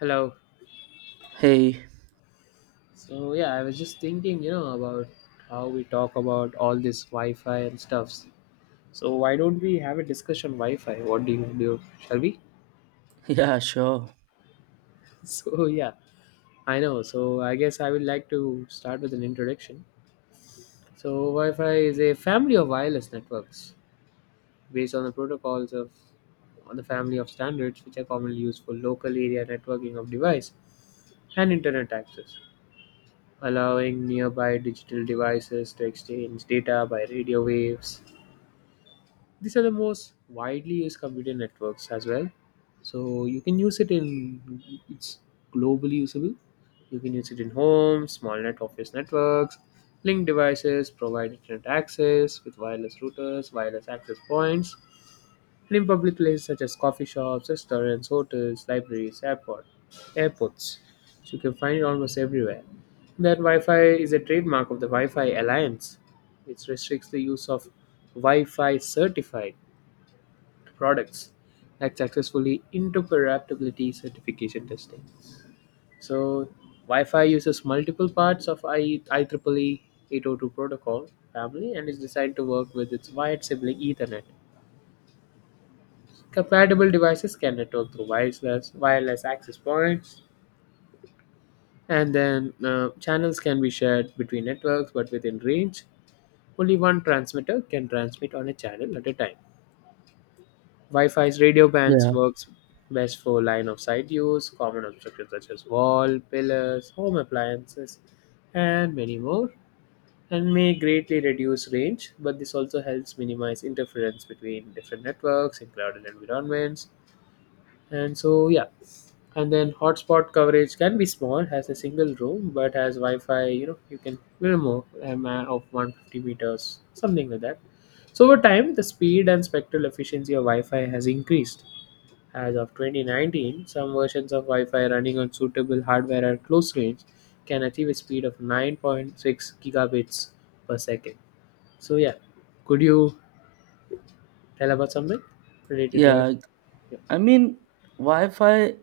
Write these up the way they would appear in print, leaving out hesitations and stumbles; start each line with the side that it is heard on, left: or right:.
left: Hello.
right: Hey,
left: So yeah, I was just thinking, about how we talk about all this Wi-Fi and stuffs. So why don't we have a discussion on Wi-Fi? What do you do? Shall we?
right: yeah, sure.
left: So yeah, I know. So I guess I would like to start with an introduction. So Wi-Fi is a family of wireless networks based on the protocols of on the family of standards which are commonly used for local area networking of device and internet access, allowing nearby digital devices to exchange data by radio waves. These are the most widely used computer networks as well. So you can use it in it's globally usable. You can use it in homes, small net office networks, link devices, provide internet access with wireless routers, wireless access points, and in public places such as coffee shops, restaurants, hotels, libraries, airports. So you can find it almost everywhere. That Wi-Fi is a trademark of the Wi-Fi Alliance, which restricts the use of Wi-Fi certified products like successfully interoperability certification testing. So Wi-Fi uses multiple parts of IEEE 802 protocol family and is designed to work with its wired sibling Ethernet. Compatible devices can network through wireless access points, and then channels can be shared between networks, but within range, only one transmitter can transmit on a channel at a time. Wi-Fi's radio
right: Yeah,
left: bands works best for line of sight use. Common obstructions such as wall, pillars, home appliances, and many more, and may greatly reduce range. But this also helps minimize interference between different networks in crowded environments. And so, yeah. And then hotspot coverage can be small, has a single room, but has Wi-Fi. You know, you can little more of 150 meters, something like that. So over time, the speed and spectral efficiency of Wi-Fi has increased. As of 2019, some versions of Wi-Fi running on suitable hardware at close range can achieve a speed of 9.6 gigabits per second. So yeah, could you tell about something related to Wi-Fi?
right: yeah.
left: Yeah.
right: I mean, Wi-Fi,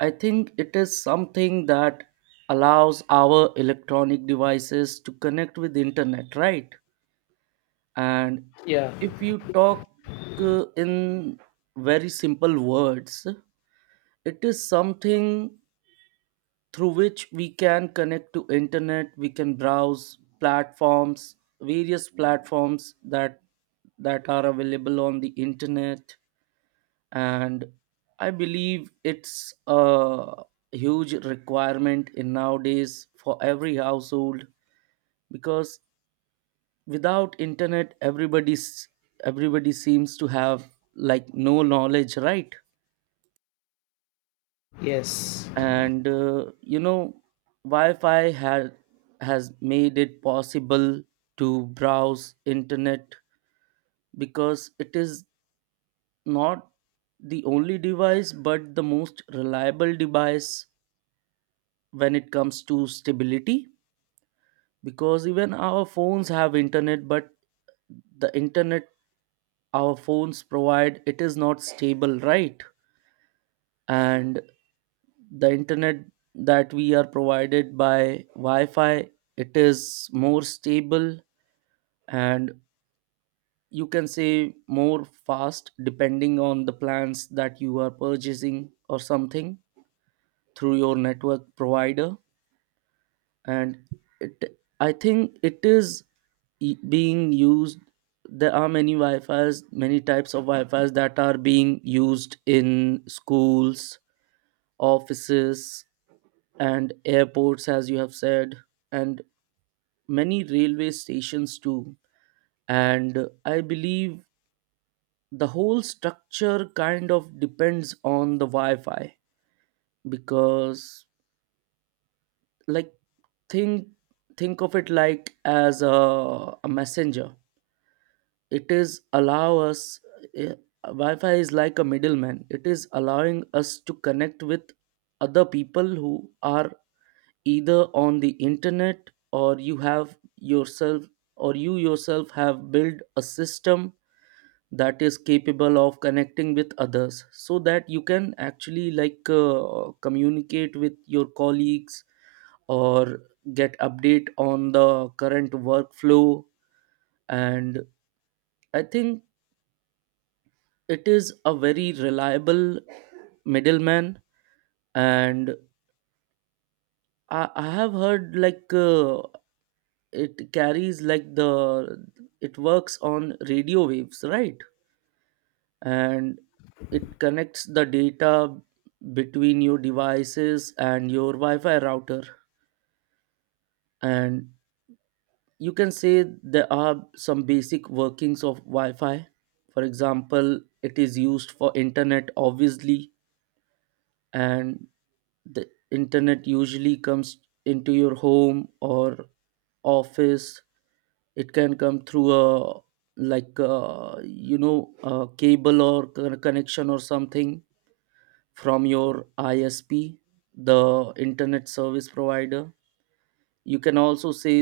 right: I think it is something that allows our electronic devices to connect with internet, right? And
left: Yeah,
right: if you talk in very simple words, it is something through which we can connect to internet, we can browse platforms, various platforms that are available on the internet, and I believe it's a huge requirement in nowadays for every household because without internet everybody seems to have like no knowledge, right?
left: yes.
right: And you know, wi-fi had has made it possible to browse internet because it is not the only device but the most reliable device when it comes to stability, because even our phones have internet, but the internet our phones provide, it is not stable, right? And the internet that we are provided by wi-fi, it is more stable and you can say more fast, depending on the plans that you are purchasing or something through your network provider. And it I think it is being used. There are many wi-fi's, many types of wi-fi's that are being used in schools, offices, and airports as you have said, and many railway stations too. And I believe the whole structure kind of depends on the wi-fi, because like, think think of it like as a messenger. It is allow us, eh, wi-fi is like a middleman. It is allowing us to connect with other people who are either on the internet, or you have yourself, or you yourself have built a system that is capable of connecting with others, so that you can actually like communicate with your colleagues or get update on the current workflow. And I think it is a very reliable middleman. And I have heard like it carries like the— it works on radio waves, right? And it connects the data between your devices and your wi-fi router. And you can say there are some basic workings of wi-fi. For example, it is used for internet obviously, and the internet usually comes into your home or office. It can come through a, like you know, a cable or connection or something from your ISP, the internet service provider. You can also say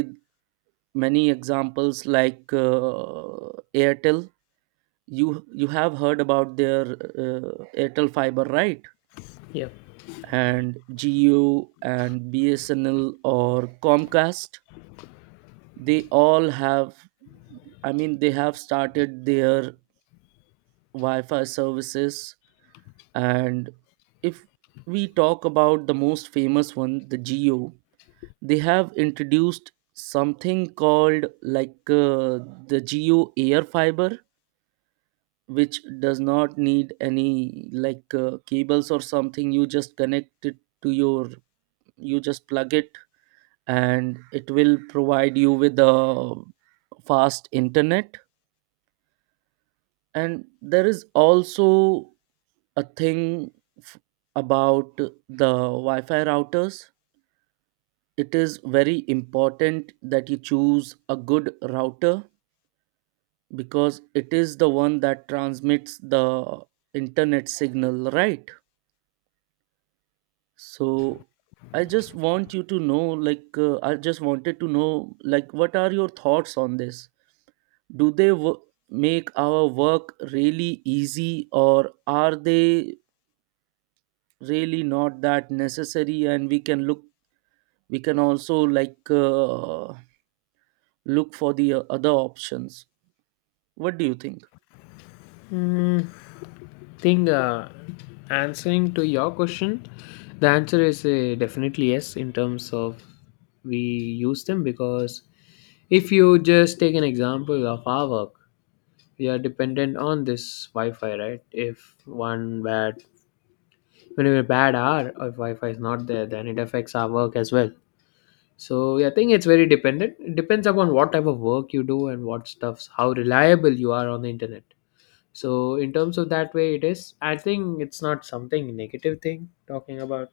right: many examples like Airtel. You have heard about their Airtel Fiber, right?
left: Yeah.
right: And Geo and BSNL or Comcast. They all have, I mean, they have started their Wi Fi services. And if we talk about the most famous one, the Geo, they have introduced something called like the Geo Air Fiber, which does not need any like cables or something. You just connect it to your— you just plug it and it will provide you with a fast internet. And there is also a thing f- about the wi-fi routers. It is very important that you choose a good router because it is the one that transmits the internet signal, right? So I just want you to know, like, I just wanted to know, like, what are your thoughts on this? Do they make our work really easy, or are they really not that necessary? And we can look, we can also like look for the other options. What do you think?
left: Hmm. Think answering to your question, the answer is definitely yes in terms of we use them, because if you just take an example of our work, we are dependent on this wi-fi, right? if one bad When a bad hour, or if wi-fi is not there, then it affects our work as well. So yeah, I think it's very dependent. It depends upon what type of work you do and what stuffs, how reliable you are on the internet. So in terms of that way, it is, I think it's not something negative thing talking about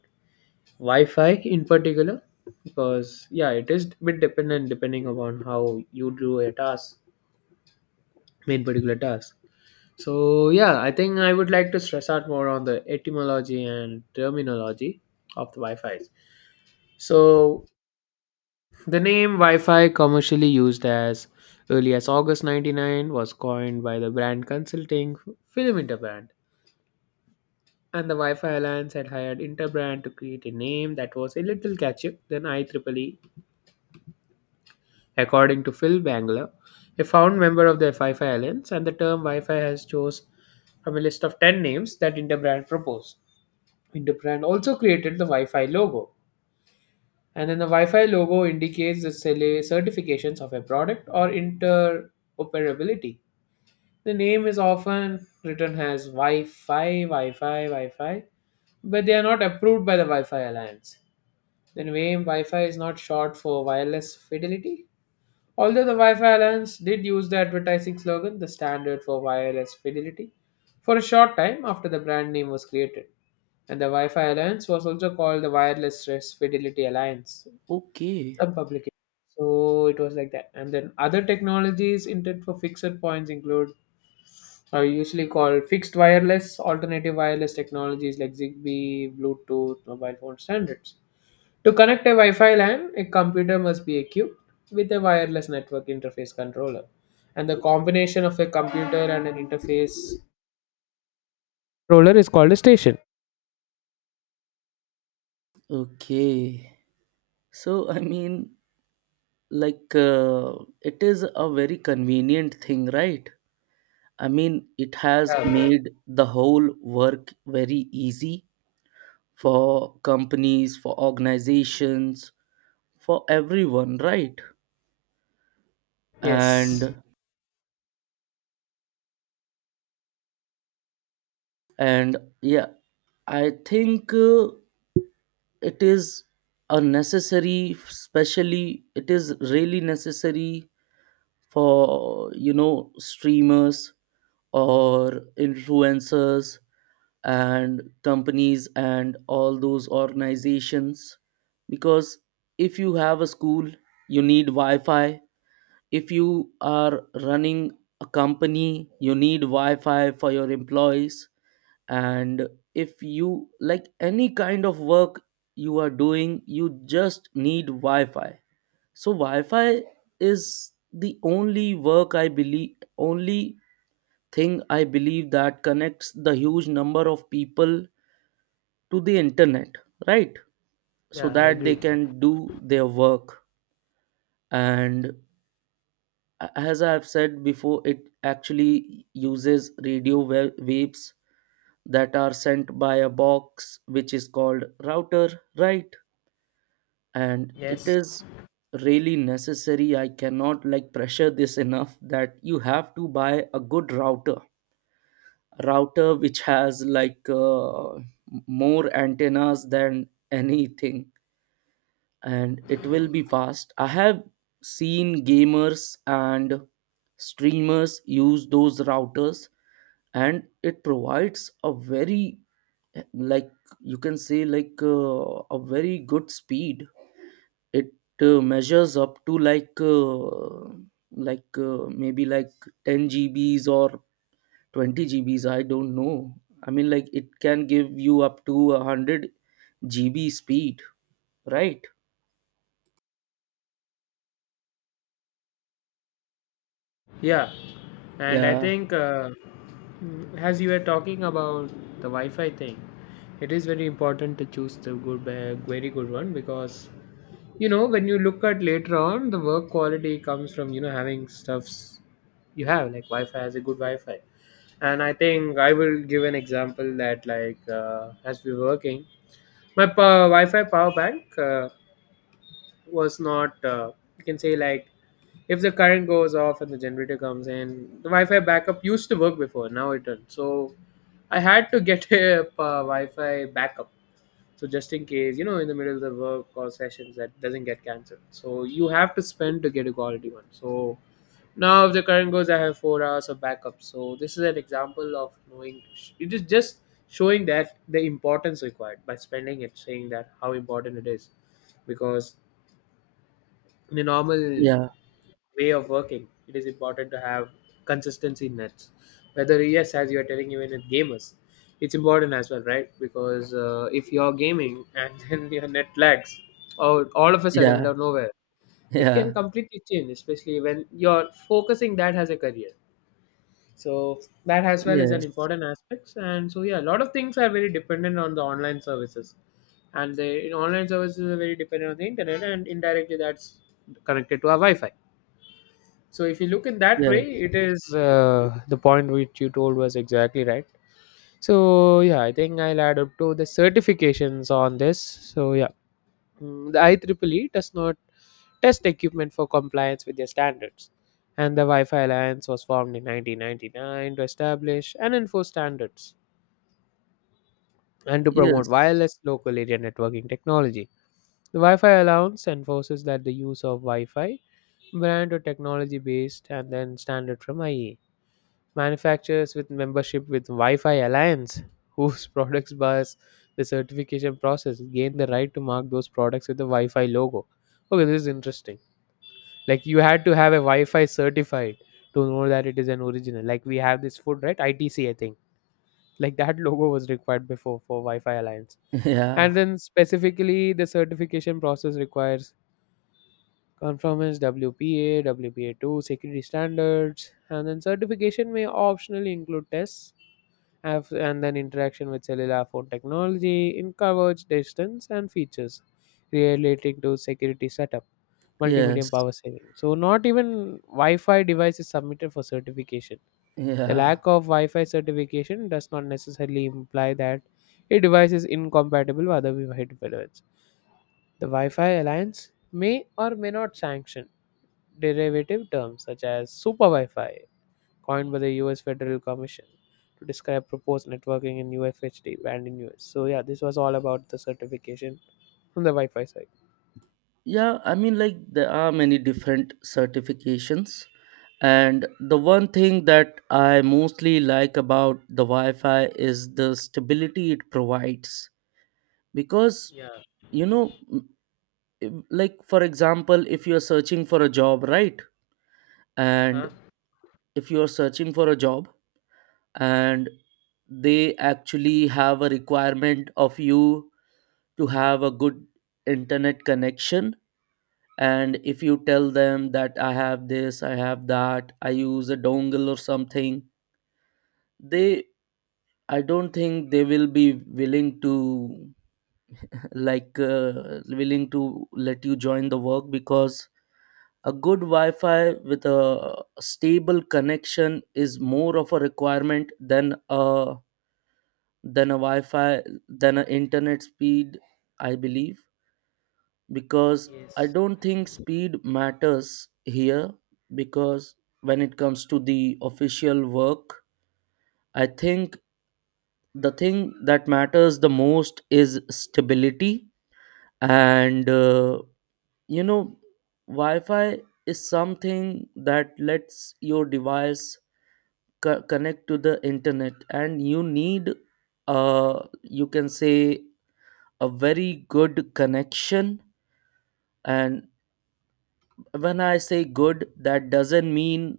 left: wi-fi in particular, because yeah, it is bit dependent depending upon how you do a task, main particular task. So yeah, I think I would like to stress out more on the etymology and terminology of the wi-fi's. So the name wi-fi commercially used as early as August 99 was coined by the brand consulting film Interbrand, and the Wi-Fi Alliance had hired Interbrand to create a name that was a little catchier than IEEE, according to Phil Bangler, a found member of the Wi-Fi Alliance, and the term Wi-Fi has chose from a list of 10 names that Interbrand proposed. Interbrand also created the Wi-Fi logo, and then the Wi-Fi logo indicates the certifications of a product or interoperability. The name is often written as Wi-Fi, Wi-Fi, Wi-Fi, but they are not approved by the Wi-Fi Alliance. Then WAME Wi-Fi is not short for wireless fidelity, although the Wi-Fi Alliance did use the advertising slogan, the standard for wireless fidelity, for a short time after the brand name was created. And the Wi-Fi Alliance was also called the Wireless Fidelity Alliance.
right: Okay,
left: Some publication. So it was like that. And then other technologies intended for fixed points include are usually called fixed wireless, alternative wireless technologies like Zigbee, Bluetooth, mobile phone standards. To connect a Wi Fi LAN, a computer must be equipped with a wireless network interface controller. And the combination of a computer and an interface controller is called a station.
right: okay. So I mean, like, it is a very convenient thing, right? I mean, it has
left: Yeah.
right: made the whole work very easy for companies, for organizations, for everyone, right?
left: Yes.
right: And and yeah, I think it is a necessary, especially it is really necessary for you know streamers or influencers and companies and all those organizations, because if you have a school you need wi-fi, if you are running a company you need wi-fi for your employees, and if you like any kind of work you are doing, you just need wi-fi. So wi-fi is the only work I believe, only thing I believe, that connects the huge number of people to the internet, right? So
left: Yeah, I
right: that they
left: agree.
right: can do their work. And as I've said before, it actually uses radio waves that are sent by a box which is called router, right? And it
left: Yes.
right: is really necessary. I cannot like pressure this enough, that you have to buy a good router, router which has like more antennas than anything, and it will be fast. I have seen gamers and streamers use those routers, and it provides a very, like, you can say like a very good speed. It measures up to like maybe like 10 GBs or 20 GBs. I don't know. I mean, like it can give you up to a 100 GB speed, right?
left: Yeah. And I
right: Yeah,
left: think, as you were talking about the Wi Fi thing, it is very important to choose the good, very good one, because you know when you look at later on, the work quality comes from, you know, having stuffs you have, like wi-fi has a good wi-fi. And I think I will give an example that, like as we were working, my wi-fi power bank was not you can say, like, if the current goes off and the generator comes in, the wi-fi backup used to work before, now it doesn't. So I had to get a wi-fi backup. So just in case, you know, in the middle of the work or sessions, that doesn't get cancelled, so you have to spend to get a quality one. So now if the current goes, I have 4 hours of backup. So this is an example of knowing, it is just showing that the importance required by spending it, saying that how important it is, because in a normal
right: yeah,
left: way of working, it is important to have consistency in that, whether yes, as you are telling, even with gamers, it's important as well, right? Because if you're gaming and then your net lags or all of a sudden
right: yeah.
left: out of nowhere, it can
right: Yeah.
left: completely change, especially when you're focusing that as a career. So that as well is an
right: Yes.
left: important aspect. And so yeah, a lot of things are very dependent on the online services, and the online services are very dependent on the internet, and indirectly that's connected to our wi-fi. So if you look in that way,
right: Yes.
left: it is, the point which you told was exactly right. So yeah, I think I'll add up to the certifications on this. So yeah, the IEEE does not test equipment for compliance with their standards, and the Wi-Fi Alliance was formed in 1999 to establish and enforce standards and to promote
right: Yes.
left: wireless local area networking technology. The Wi-Fi Alliance enforces that the use of Wi-Fi brand or technology based and then standard from IEEE manufacturers with membership with Wi-Fi Alliance, whose products pass the certification process, gain the right to mark those products with the Wi-Fi logo. Okay, this is interesting. Like you had to have a Wi-Fi certified to know that it is an original. Like we have this food, right? ITC, I think. Like that logo was required before for Wi-Fi Alliance.
right: Yeah.
left: And then specifically, the certification process requires conformance WPA, WPA2, security standards, and then certification may optionally include tests and then interaction with cellular phone technology in coverage, distance, and features relating to security setup, multimedia
right: Yes.
left: and power saving. So, not even Wi Fi device is submitted for certification. The
right: Yeah.
left: lack of Wi Fi certification does not necessarily imply that a device is incompatible with other Wi-Fi developments. The Wi-Fi Alliance may or may not sanction derivative terms such as Super Wi-Fi coined by the US Federal Commission to describe proposed networking in UFHD band in US. So yeah, this was all about the certification from the Wi-Fi side.
right: Yeah. I mean, like, there are many different certifications. And the one thing that I mostly like about the Wi Fi is the stability it provides. Because,
left: Yeah.
right: you know, if— like, for example, if you're searching for a job, right? And
left: Huh?
right: if you're searching for a job, and they actually have a requirement of you to have a good internet connection, and if you tell them that I have this, I have that, I use a dongle or something, they— I don't think they will be willing to, like willing to let you join the work, because a good wi-fi with a stable connection is more of a requirement than a, than a Wi-Fi, than a internet speed, I believe. Because I
left: Yes.
right: don't think speed matters here, because when it comes to the official work, I think the thing that matters the most is stability. And you know, Wi-Fi is something that lets your device connect to the internet, and you need, you can say, a very good connection. And when I say good, that doesn't mean,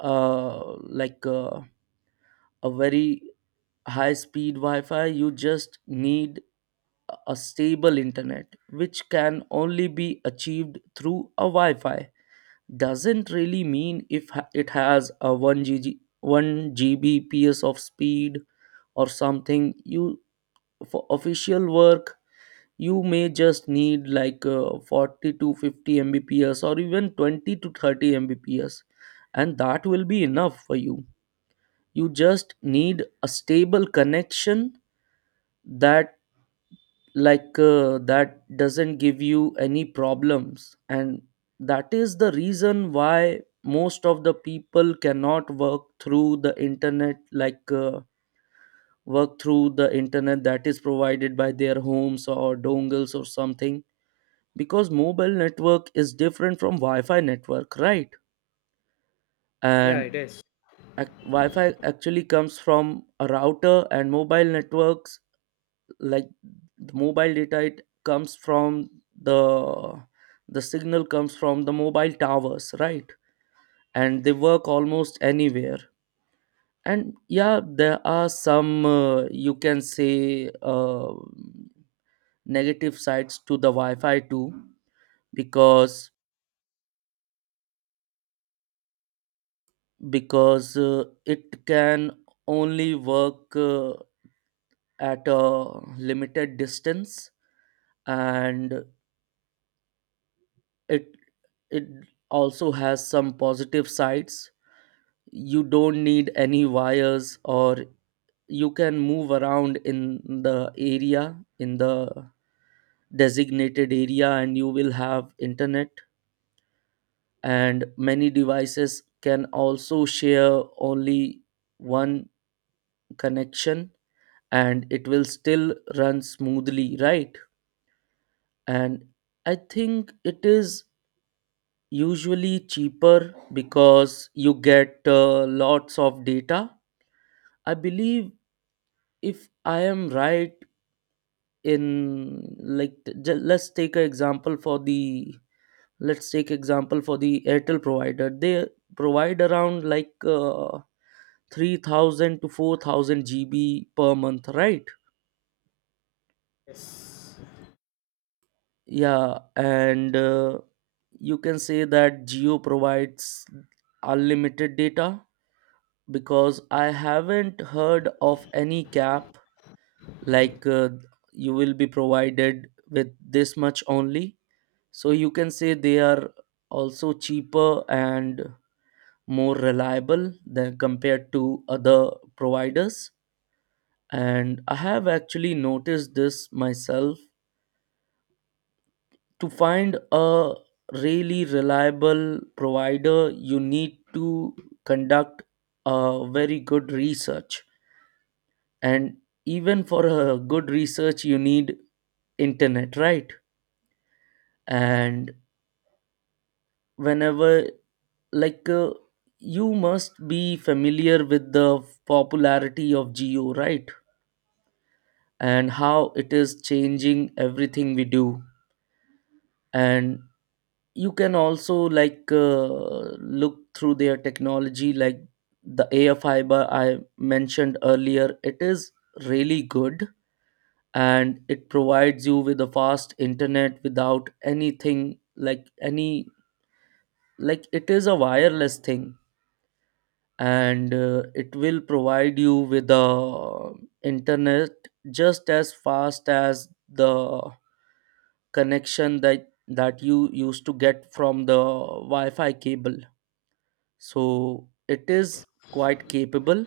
right: uh, like a very high speed wi-fi. You just need a stable internet which can only be achieved through a wi-fi. Doesn't really mean if it has a 1 G G 1 gbps of speed or something. You, for official work, you may just need like 40 to 50 mbps, or even 20 to 30 mbps, and that will be enough for you. You just need a stable connection that, like that doesn't give you any problems. And that is the reason why most of the people cannot work through the internet, like work through the internet that is provided by their homes or dongles or something, because mobile network is different from wi-fi network, right?
left: Yeah,
right: And
left: it is.
right: wi-fi actually comes from a router, and mobile networks, like the mobile data, it comes from the— the signal comes from the mobile towers, right? And they work almost anywhere. And yeah, there are some you can say negative sides to the wi-fi too, because because it can only work at a limited distance. And it it also has some positive sides. You don't need any wires, or you can move around in the area, in the designated area, and you will have internet. And many devices can also share only one connection, and it will still run smoothly, right? And I think it is usually cheaper because you get lots of data. I believe, if I am right, in like let's take an example for the— let's take example for the Airtel provider. They provide around like 3,000 to 4,000 GB per month, right?
left: Yes.
right: Yeah, and you can say that Geo provides unlimited data, because I haven't heard of any cap like you will be provided with this much only. So you can say they are also cheaper and more reliable than compared to other providers. And I have actually noticed this myself. To find a really reliable provider you need to conduct a very good research, and even for a good research you need internet, right? And whenever, like uh, you must be familiar with the popularity of geo, right? And how it is changing everything we do. And you can also look through their technology, like the air fiber I mentioned earlier. It is really good and it provides you with a fast internet without anything, like any, like it is a wireless thing. And it will provide you with the internet just as fast as the connection that you used to get from the wi-fi cable. So it is quite capable.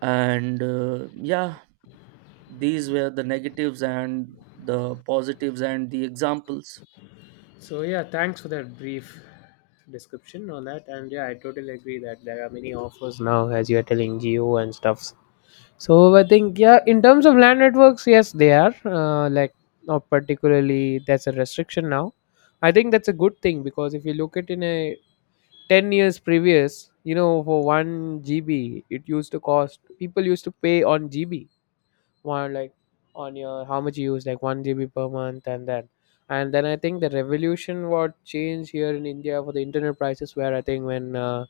right: And yeah, these were the negatives and the positives and the examples.
left: So yeah, thanks for that brief description on that. And yeah, I totally agree that there are many offers now, as you are telling, Geo and stuff. So I think yeah, in terms of land networks, yes, they are like not particularly. That's a restriction now. I think that's a good thing because if you look at in a 10 years previous, you know, for 1 GB, it used to cost, people used to pay on GB, one, like on your, how much you use, like 1 GB per month and that. And then I think the revolution what changed here in India for the internet prices where I think when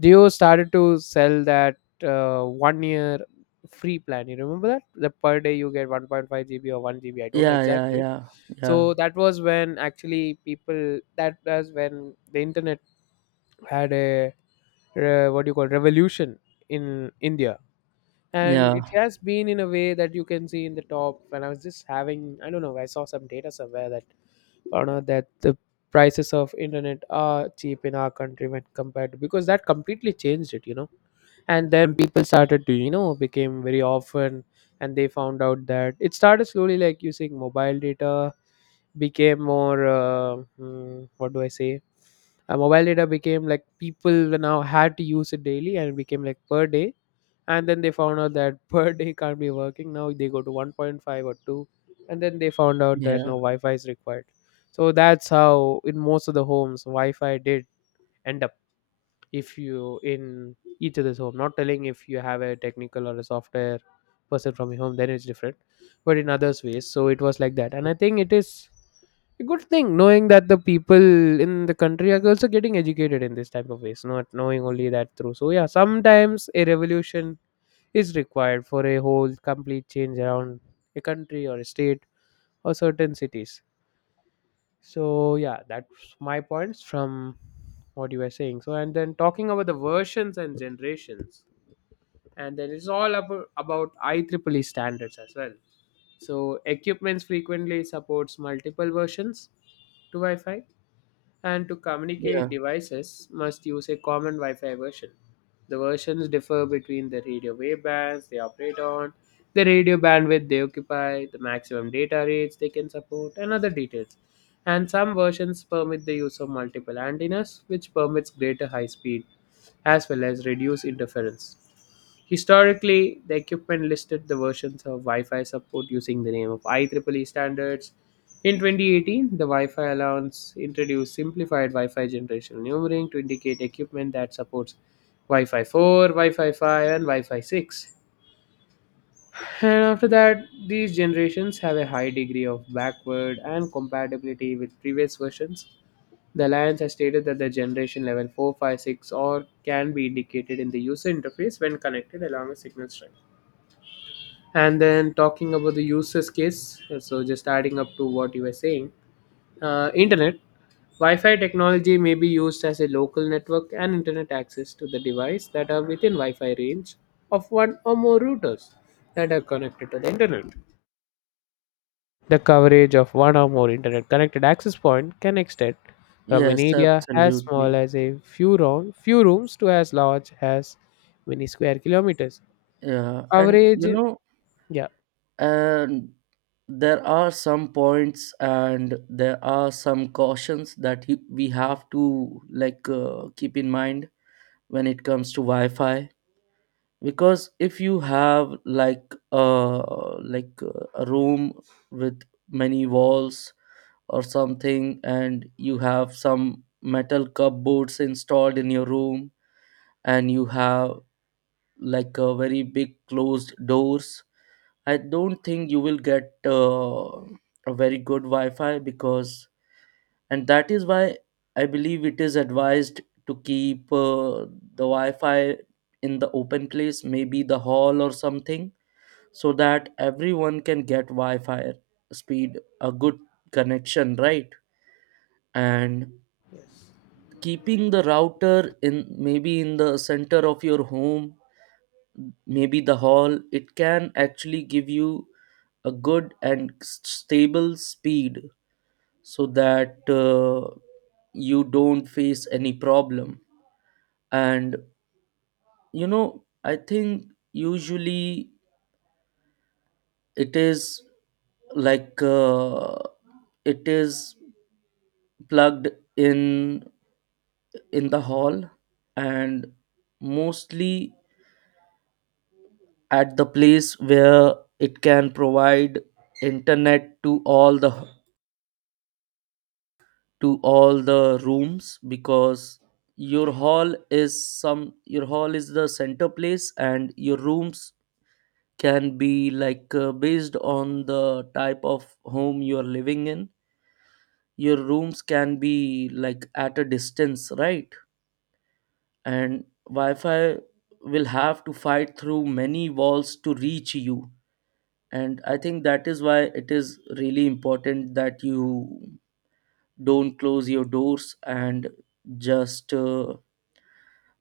left: Dio started to sell that one year free plan, you remember that? The per day you get 1.5 GB or 1 GB, I don't know
right: yeah yeah
left: exactly.
right: yeah yeah,
left: So that was when actually people, that was when the internet had a what do you call revolution in India. And it
right: yeah,
left: has been in a way that you can see in the top. When I was just having, I don't know, I saw some data somewhere that found out that the prices of internet are cheap in our country when compared to, because that completely changed it, you know. And then people started to, became very often, and they found out that it started slowly, like using mobile data became more mm, what do I say mobile data became like people now had to use it daily and it became like per day. And then they found out that per day can't be working now, they go to 1.5 or 2. And then they found out that
right: yeah,
left: no wi-fi is required. So that's how in most of the homes wi-fi did end up. If you in each other's home, not telling if you have a technical or a software person from your home, then it's different, but in others ways. So it was like that, and I think it is a good thing knowing that the people in the country are also getting educated in this type of ways, not knowing only that through. So yeah, sometimes a revolution is required for a whole complete change around a country or a state or certain cities. So yeah, that's my points from what you were saying. So and then, talking about the versions and generations, and then it's all about IEEE standards as well. So equipments frequently supports multiple versions to Wi-Fi, and to
right: yeah,
left: communicate devices must use a common Wi-Fi version. The versions differ between the radio wavebands they operate on, the radio bandwidth they occupy, the maximum data rates they can support, and other details. And some versions permit the use of multiple antennas, which permits greater high speed as well as reduced interference. Historically, the equipment listed the versions of Wi-Fi support using the name of IEEE standards. In 2018, the Wi-Fi allowance introduced simplified Wi-Fi generational numbering to indicate equipment that supports Wi-Fi 4, Wi-Fi 5, and Wi-Fi 6. And after that, these generations have a high degree of backward and compatibility with previous versions. The Alliance has stated that the generation level 456 or can be indicated in the user interface when connected along a signal string. And then talking about the users case, so just adding up to what you were saying, internet, Wi-Fi technology may be used as a local network and internet access to the device that are within Wi-Fi range of one or more routers that are connected to the internet. The coverage of one or more internet connected access point can extend from an
right: yes,
left: area as small
right: absolutely.
left: as few rooms to as large as many square kilometers.
right: Yeah, and you
left: Coverage,
right: know,
left: yeah.
right: and there are some points and there are some cautions that we have to keep in mind when it comes to wi-fi. Because if you have a room with many walls or something, and you have some metal cupboards installed in your room, and you have like a very big closed doors, I don't think you will get a very good Wi-Fi because, and that is why I believe it is advised to keep the Wi-Fi in the open place, maybe the hall or something, so that everyone can get Wi-Fi speed, a good connection, right? And keeping the router in maybe in the center of your home, maybe the hall, it can actually give you a good and stable speed so that you don't face any problem. And you know, I think usually it is, like uh, it is plugged in in the hall, and mostly at the place where it can provide internet to all the, to all the rooms. Because your hall is some, your hall is the center place, and your rooms can be based on the type of home you are living in, your rooms can be like at a distance, right? And wi-fi will have to fight through many walls to reach you. And I think that is why it is really important that you don't close your doors. And just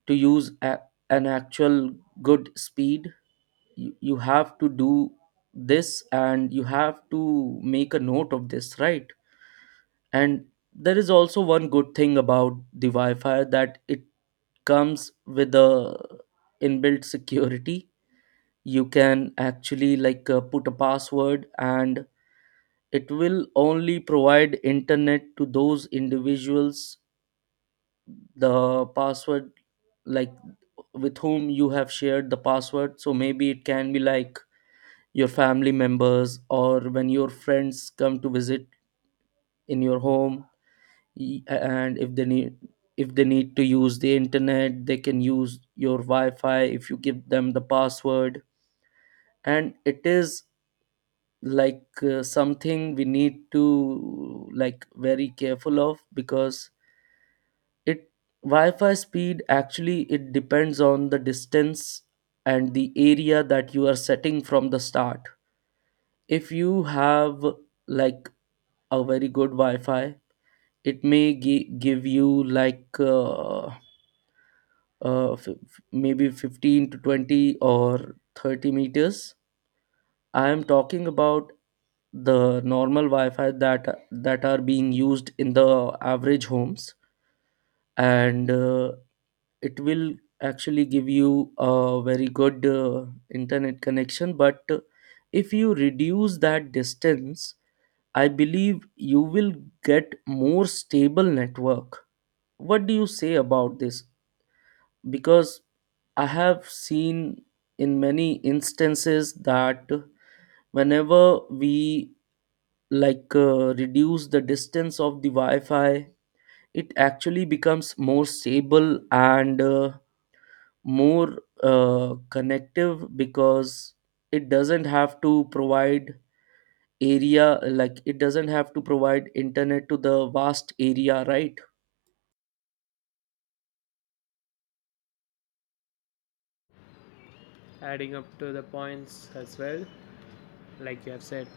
right: to use a, an actual good speed, you have to do this, and you have to make a note of this, right? And there is also one good thing about the wi-fi, that it comes with a inbuilt security. You can actually put a password, and it will only provide internet to those individuals, the password, like with whom you have shared the password. So maybe it can be like your family members, or when your friends come to visit in your home. And if they need, if they need to use the internet, they can use your wi-fi if you give them the password. And it is something we need to like very careful of. Because it, wi-fi speed actually, it depends on the distance and the area that you are setting from the start. If you have like a very good wi-fi, it may give you maybe 15 to 20 or 30 meters. I am talking about the normal wi-fi that are being used in the average homes. And it will actually give you a very good internet connection. But if you reduce that distance, I believe you will get more stable network. What do you say about this? Because I have seen in many instances that whenever we reduce the distance of the wi-fi, it actually becomes more stable and more connective, because it doesn't have to provide area, like it doesn't have to provide internet to the vast area, right?
left: Adding up to the points as well, like you have said.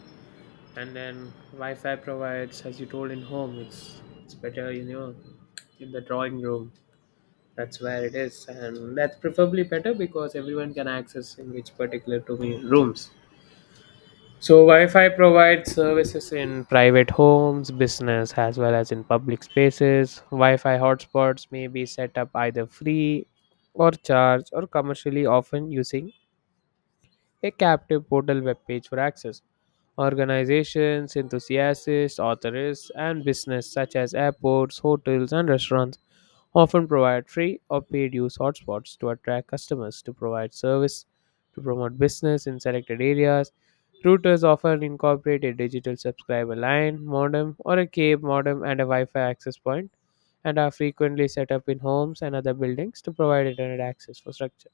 left: And then Wi-Fi provides, as you told, in home. It's better, you know, in the drawing room. That's where it is, and that's preferably better because everyone can access in which particular to me rooms. So Wi-Fi provides services in private homes, business, as well as in public spaces. Wi-Fi hotspots may be set up either free or charged or commercially, often using a captive portal webpage for access. Organizations, enthusiasts, authors, and business such as airports, hotels, and restaurants often provide free or paid use hotspots to attract customers to provide service to promote business in selected areas. Routers often incorporate a digital subscriber line, modem, or a cable modem and a Wi-Fi access point, and are frequently set up in homes and other buildings to provide internet access for structure.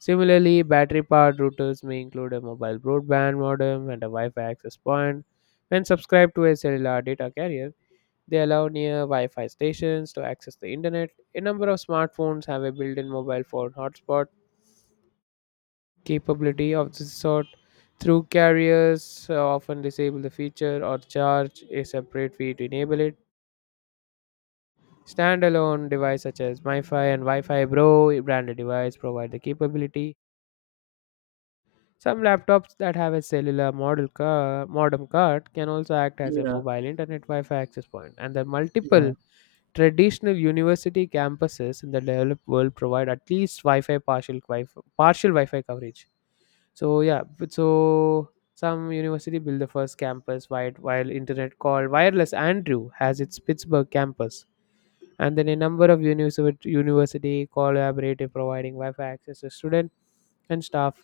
left: Similarly, battery powered routers may include a mobile broadband modem and a Wi Fi access point. When subscribed to a cellular data carrier, they allow near Wi Fi stations to access the internet. A number of smartphones have a built in mobile phone hotspot capability of this sort. Through carriers, often disable the feature or charge a separate fee to enable it. Standalone devices such as MiFi and Wi Fi Bro branded device provide the capability. Some laptops that have a modem card can also act as a
right: Yeah,
left: mobile internet Wi-Fi access point, and the
right: yeah,
left: multiple traditional university campuses in the developed world provide at least partial Wi-Fi coverage. So yeah, but so some university built the first campus wide while internet called Wireless Andrew has its Pittsburgh campus, and then a number of university collaborative providing wi-fi access to student and staff.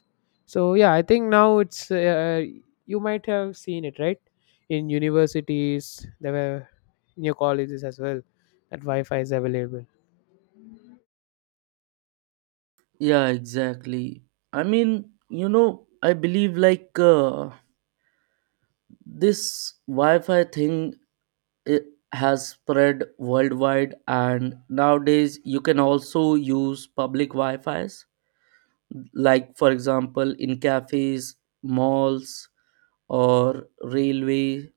left: So yeah, I think now it's you might have seen it, right? In universities there were, in your colleges as well, that wi-fi is available.
right: yeah, exactly. I mean, you know, I believe this wi-fi thing, it has spread worldwide, and nowadays you can also use public wi-fi's, like for example in cafes, malls, or railway,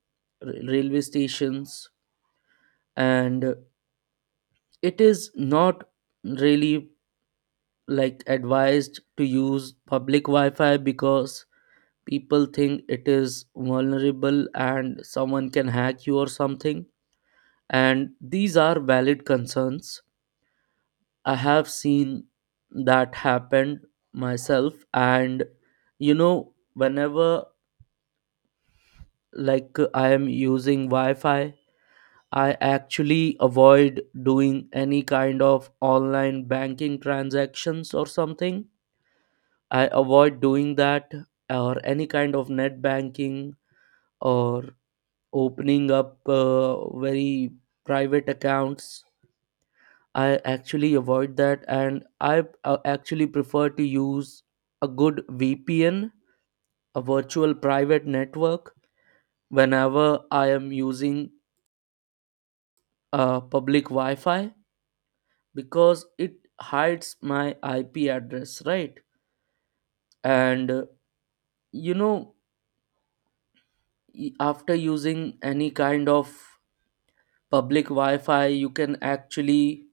right: railway stations. And it is not really like advised to use public wi-fi, because people think it is vulnerable and someone can hack you or something. And these are valid concerns. I have seen that happened myself. And you know, whenever like I am using wi-fi, I actually avoid doing any kind of online banking transactions or something. I avoid doing that, or any kind of net banking, or opening up very private accounts. I actually avoid that, and I actually prefer to use a good VPN, a virtual private network, whenever I am using public Wi Fi. Because it hides my IP address, right? And you know, after using any kind of public Wi Fi, you can actually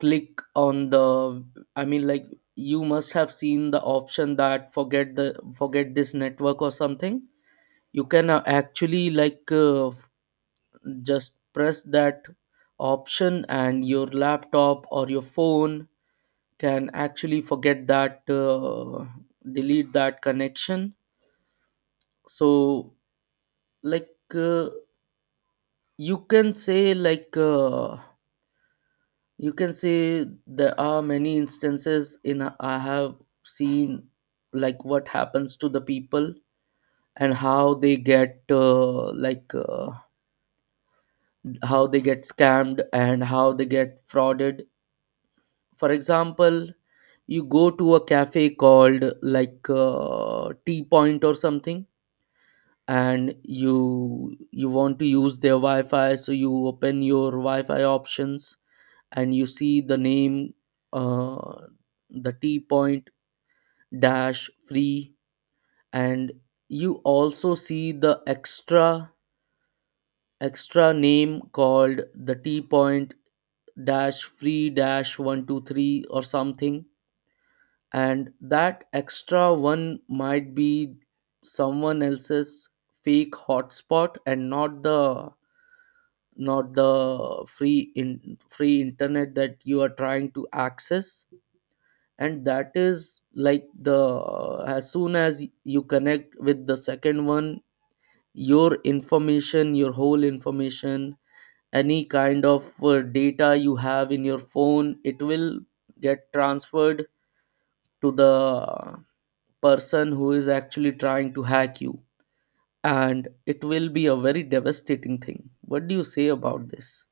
right: click on the, I mean, like you must have seen the option that forget the, forget this network or something. You can actually just press that option, and your laptop or your phone can actually forget that delete that connection. So like uh, you can say you can say there are many instances in I have seen like what happens to the people, and how they get how they get scammed and how they get frauded. For example, you go to a cafe called tea point or something, and you want to use their wi-fi, so you open your wi-fi options, and you see the name, uh, the t point dash free. And you also see the extra name called the t point dash free dash 123 or something. And that extra one might be someone else's fake hotspot, and not the, not the free in free internet that you are trying to access. And that is like, the as soon as you connect with the second one, your information, your whole information, any kind of data you have in your phone, it will get transferred to the person who is actually trying to hack you. And it will be a very devastating thing. What do you say about this?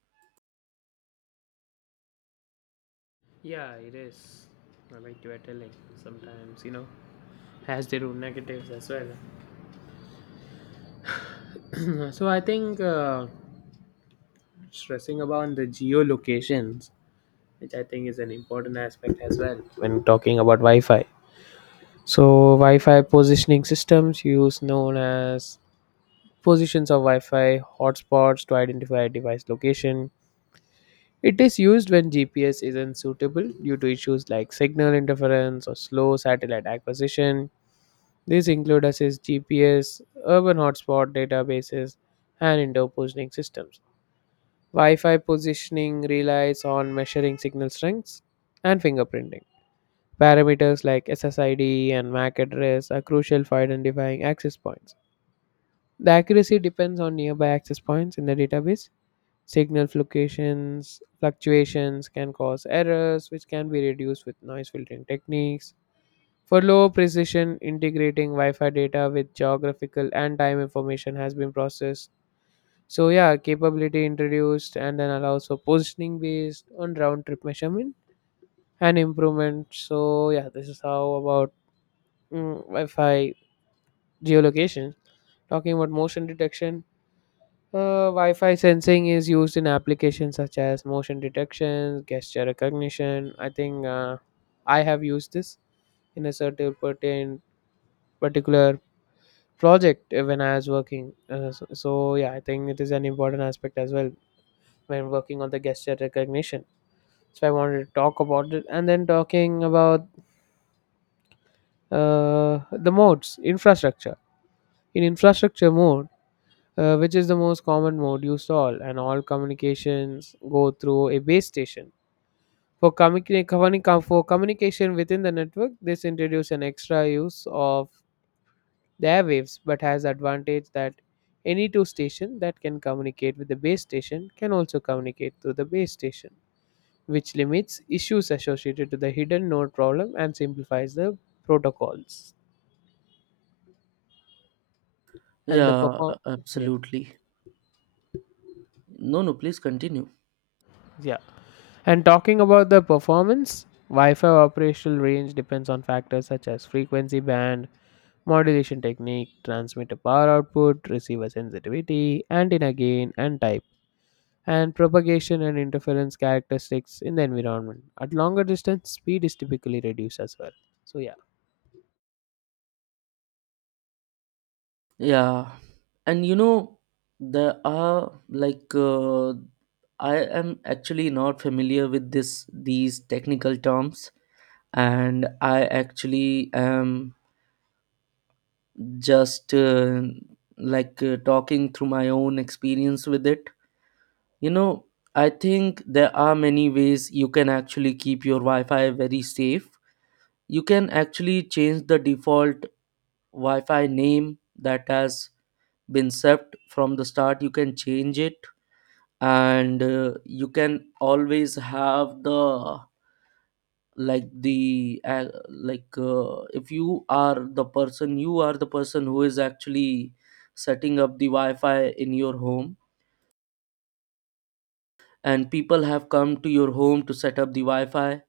left: Yeah, it is. I like you were telling, sometimes, you know, has their own negatives as well. So I think stressing about the geolocations, which I think is an important aspect as well when talking about Wi-Fi. So Wi-Fi positioning systems use known as positions of Wi-Fi hotspots to identify a device location. It is used when GPS isn't suitable due to issues like signal interference or slow satellite acquisition. These include assist GPS, urban hotspot databases, and indoor positioning systems. Wi-Fi positioning relies on measuring signal strengths and fingerprinting. Parameters like SSID and MAC address are crucial for identifying access points. The accuracy depends on nearby access points in the database. Signal fluctuations can cause errors, which can be reduced with noise filtering techniques. For low precision, integrating Wi Fi data with geographical and time information has been processed. So yeah, capability introduced and then allows for positioning based on round trip measurement and improvement. So yeah, this is how about Wi-Fi geolocation. Talking about motion detection, Wi-Fi sensing is used in applications such as motion detection, gesture recognition. I think I have used this in a certain pertain particular project when I was working. So yeah, I think it is an important aspect as well when working on the gesture recognition. So I wanted to talk about it, and then talking about the modes infrastructure. In infrastructure mode, which is the most common mode used all and all, communications go through a base station for for communication within the network. This introduced an extra use of the airwaves, but has advantage that any two station that can communicate with the base station can also communicate through the base station, which limits issues associated to the hidden node problem and simplifies the protocols. and the
right: yeah
left: perform
right: a-
left: yeah
right: absolutely No, no, please continue.
left: yeah and talking about the performance, wi-fi operational range depends on factors such as frequency band, modulation technique, transmitter power output, receiver sensitivity, antenna gain and type, and propagation and interference characteristics in the environment. At longer distance speed is typically reduced as well. So yeah,
right: Yeah, and you know, there are I am actually not familiar with this, these technical terms, and I actually am just talking through my own experience with it. You know, I think there are many ways you can actually keep your Wi-Fi very safe. You can actually change the default Wi-Fi name that has been set from the start. You can change it, and you can always have the like the if you are the person, you are the person who is actually setting up the Wi-Fi in your home, and people have come to your home to set up the Wi-Fi.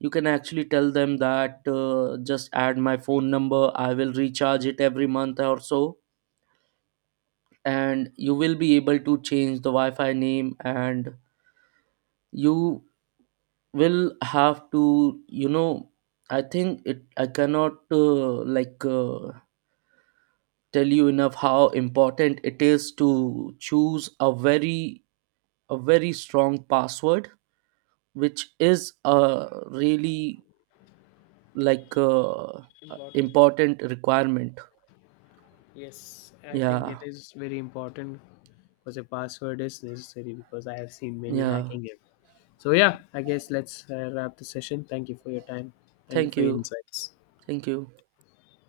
right: You can actually tell them that just add my phone number. I will recharge it every month or so, and you will be able to change the wi-fi name. And you will have to, you know, I think it, I cannot tell you enough how important it is to choose a very, a very strong password, which is a really like uh,
left: important.
right: important requirement.
left: Yes, I think it
right: Yeah,
left: is very important because a password is necessary, because I have seen many
right: yeah.
left: hacking it. So yeah, I guess let's wrap the session. Thank you for your time. Thank you
right: Thank
left: for your
right: you.
left: insights.
right: Thank you.